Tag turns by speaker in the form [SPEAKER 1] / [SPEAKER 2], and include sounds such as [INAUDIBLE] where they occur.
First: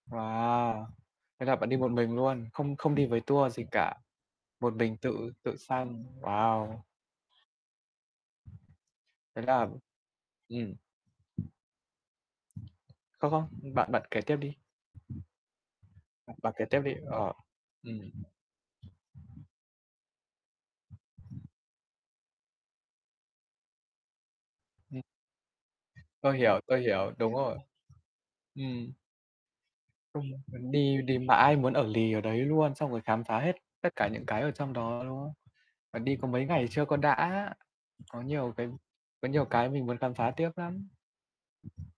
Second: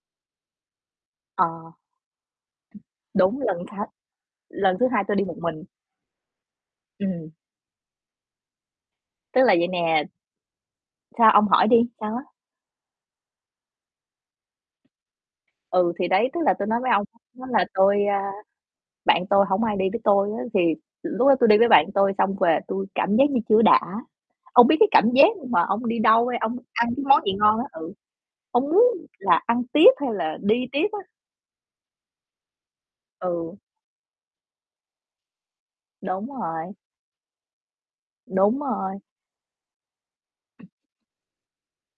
[SPEAKER 1] Wow!
[SPEAKER 2] Ờ.
[SPEAKER 1] Thế là bạn đi một mình luôn, không không đi với
[SPEAKER 2] Đúng
[SPEAKER 1] tour
[SPEAKER 2] lần
[SPEAKER 1] gì
[SPEAKER 2] sa
[SPEAKER 1] cả, một
[SPEAKER 2] lần thứ
[SPEAKER 1] mình
[SPEAKER 2] hai tôi đi
[SPEAKER 1] tự
[SPEAKER 2] một
[SPEAKER 1] tự
[SPEAKER 2] mình.
[SPEAKER 1] sang, wow.
[SPEAKER 2] Ừm. Tức
[SPEAKER 1] Thế
[SPEAKER 2] là vậy
[SPEAKER 1] là
[SPEAKER 2] nè
[SPEAKER 1] ừm.
[SPEAKER 2] sao, ông hỏi đi, sao á?
[SPEAKER 1] Không, không, bạn bạn kể tiếp đi.
[SPEAKER 2] Ừ, thì đấy,
[SPEAKER 1] Bạn
[SPEAKER 2] tức
[SPEAKER 1] bạn
[SPEAKER 2] là
[SPEAKER 1] kế
[SPEAKER 2] tôi nói
[SPEAKER 1] tiếp
[SPEAKER 2] với
[SPEAKER 1] đi,
[SPEAKER 2] ông
[SPEAKER 1] ờ,
[SPEAKER 2] đó là
[SPEAKER 1] ừm.
[SPEAKER 2] tôi, a bạn tôi hổng ai đi với tôi á thì lúc đó tôi đi với bạn tôi xong về tui cảm giác như chưa có đã, ông biết cái
[SPEAKER 1] Ừm.
[SPEAKER 2] cảm giác mà ông đi đâu
[SPEAKER 1] Tôi
[SPEAKER 2] hay ông
[SPEAKER 1] hiểu, tôi
[SPEAKER 2] ăn cái
[SPEAKER 1] hiểu,
[SPEAKER 2] món gì
[SPEAKER 1] đúng rồi.
[SPEAKER 2] ngon á, ừ, ông muốn
[SPEAKER 1] Ừm.
[SPEAKER 2] là ăn tiếp, hay là
[SPEAKER 1] [UNINTELLIGIBLE]
[SPEAKER 2] đi
[SPEAKER 1] Muốn
[SPEAKER 2] tiếp á?
[SPEAKER 1] đi đi mãi, muốn ở lì ở đấy luôn, xong rồi khám phá
[SPEAKER 2] Ừ.
[SPEAKER 1] hết tất cả những cái ở trong đó, đúng không? Và đi có
[SPEAKER 2] Đúng
[SPEAKER 1] mấy ngày
[SPEAKER 2] rồi.
[SPEAKER 1] chưa có đã, có nhiều
[SPEAKER 2] Đúng
[SPEAKER 1] cái
[SPEAKER 2] rồi.
[SPEAKER 1] có nhiều cái mình muốn khám phá tiếp lắm.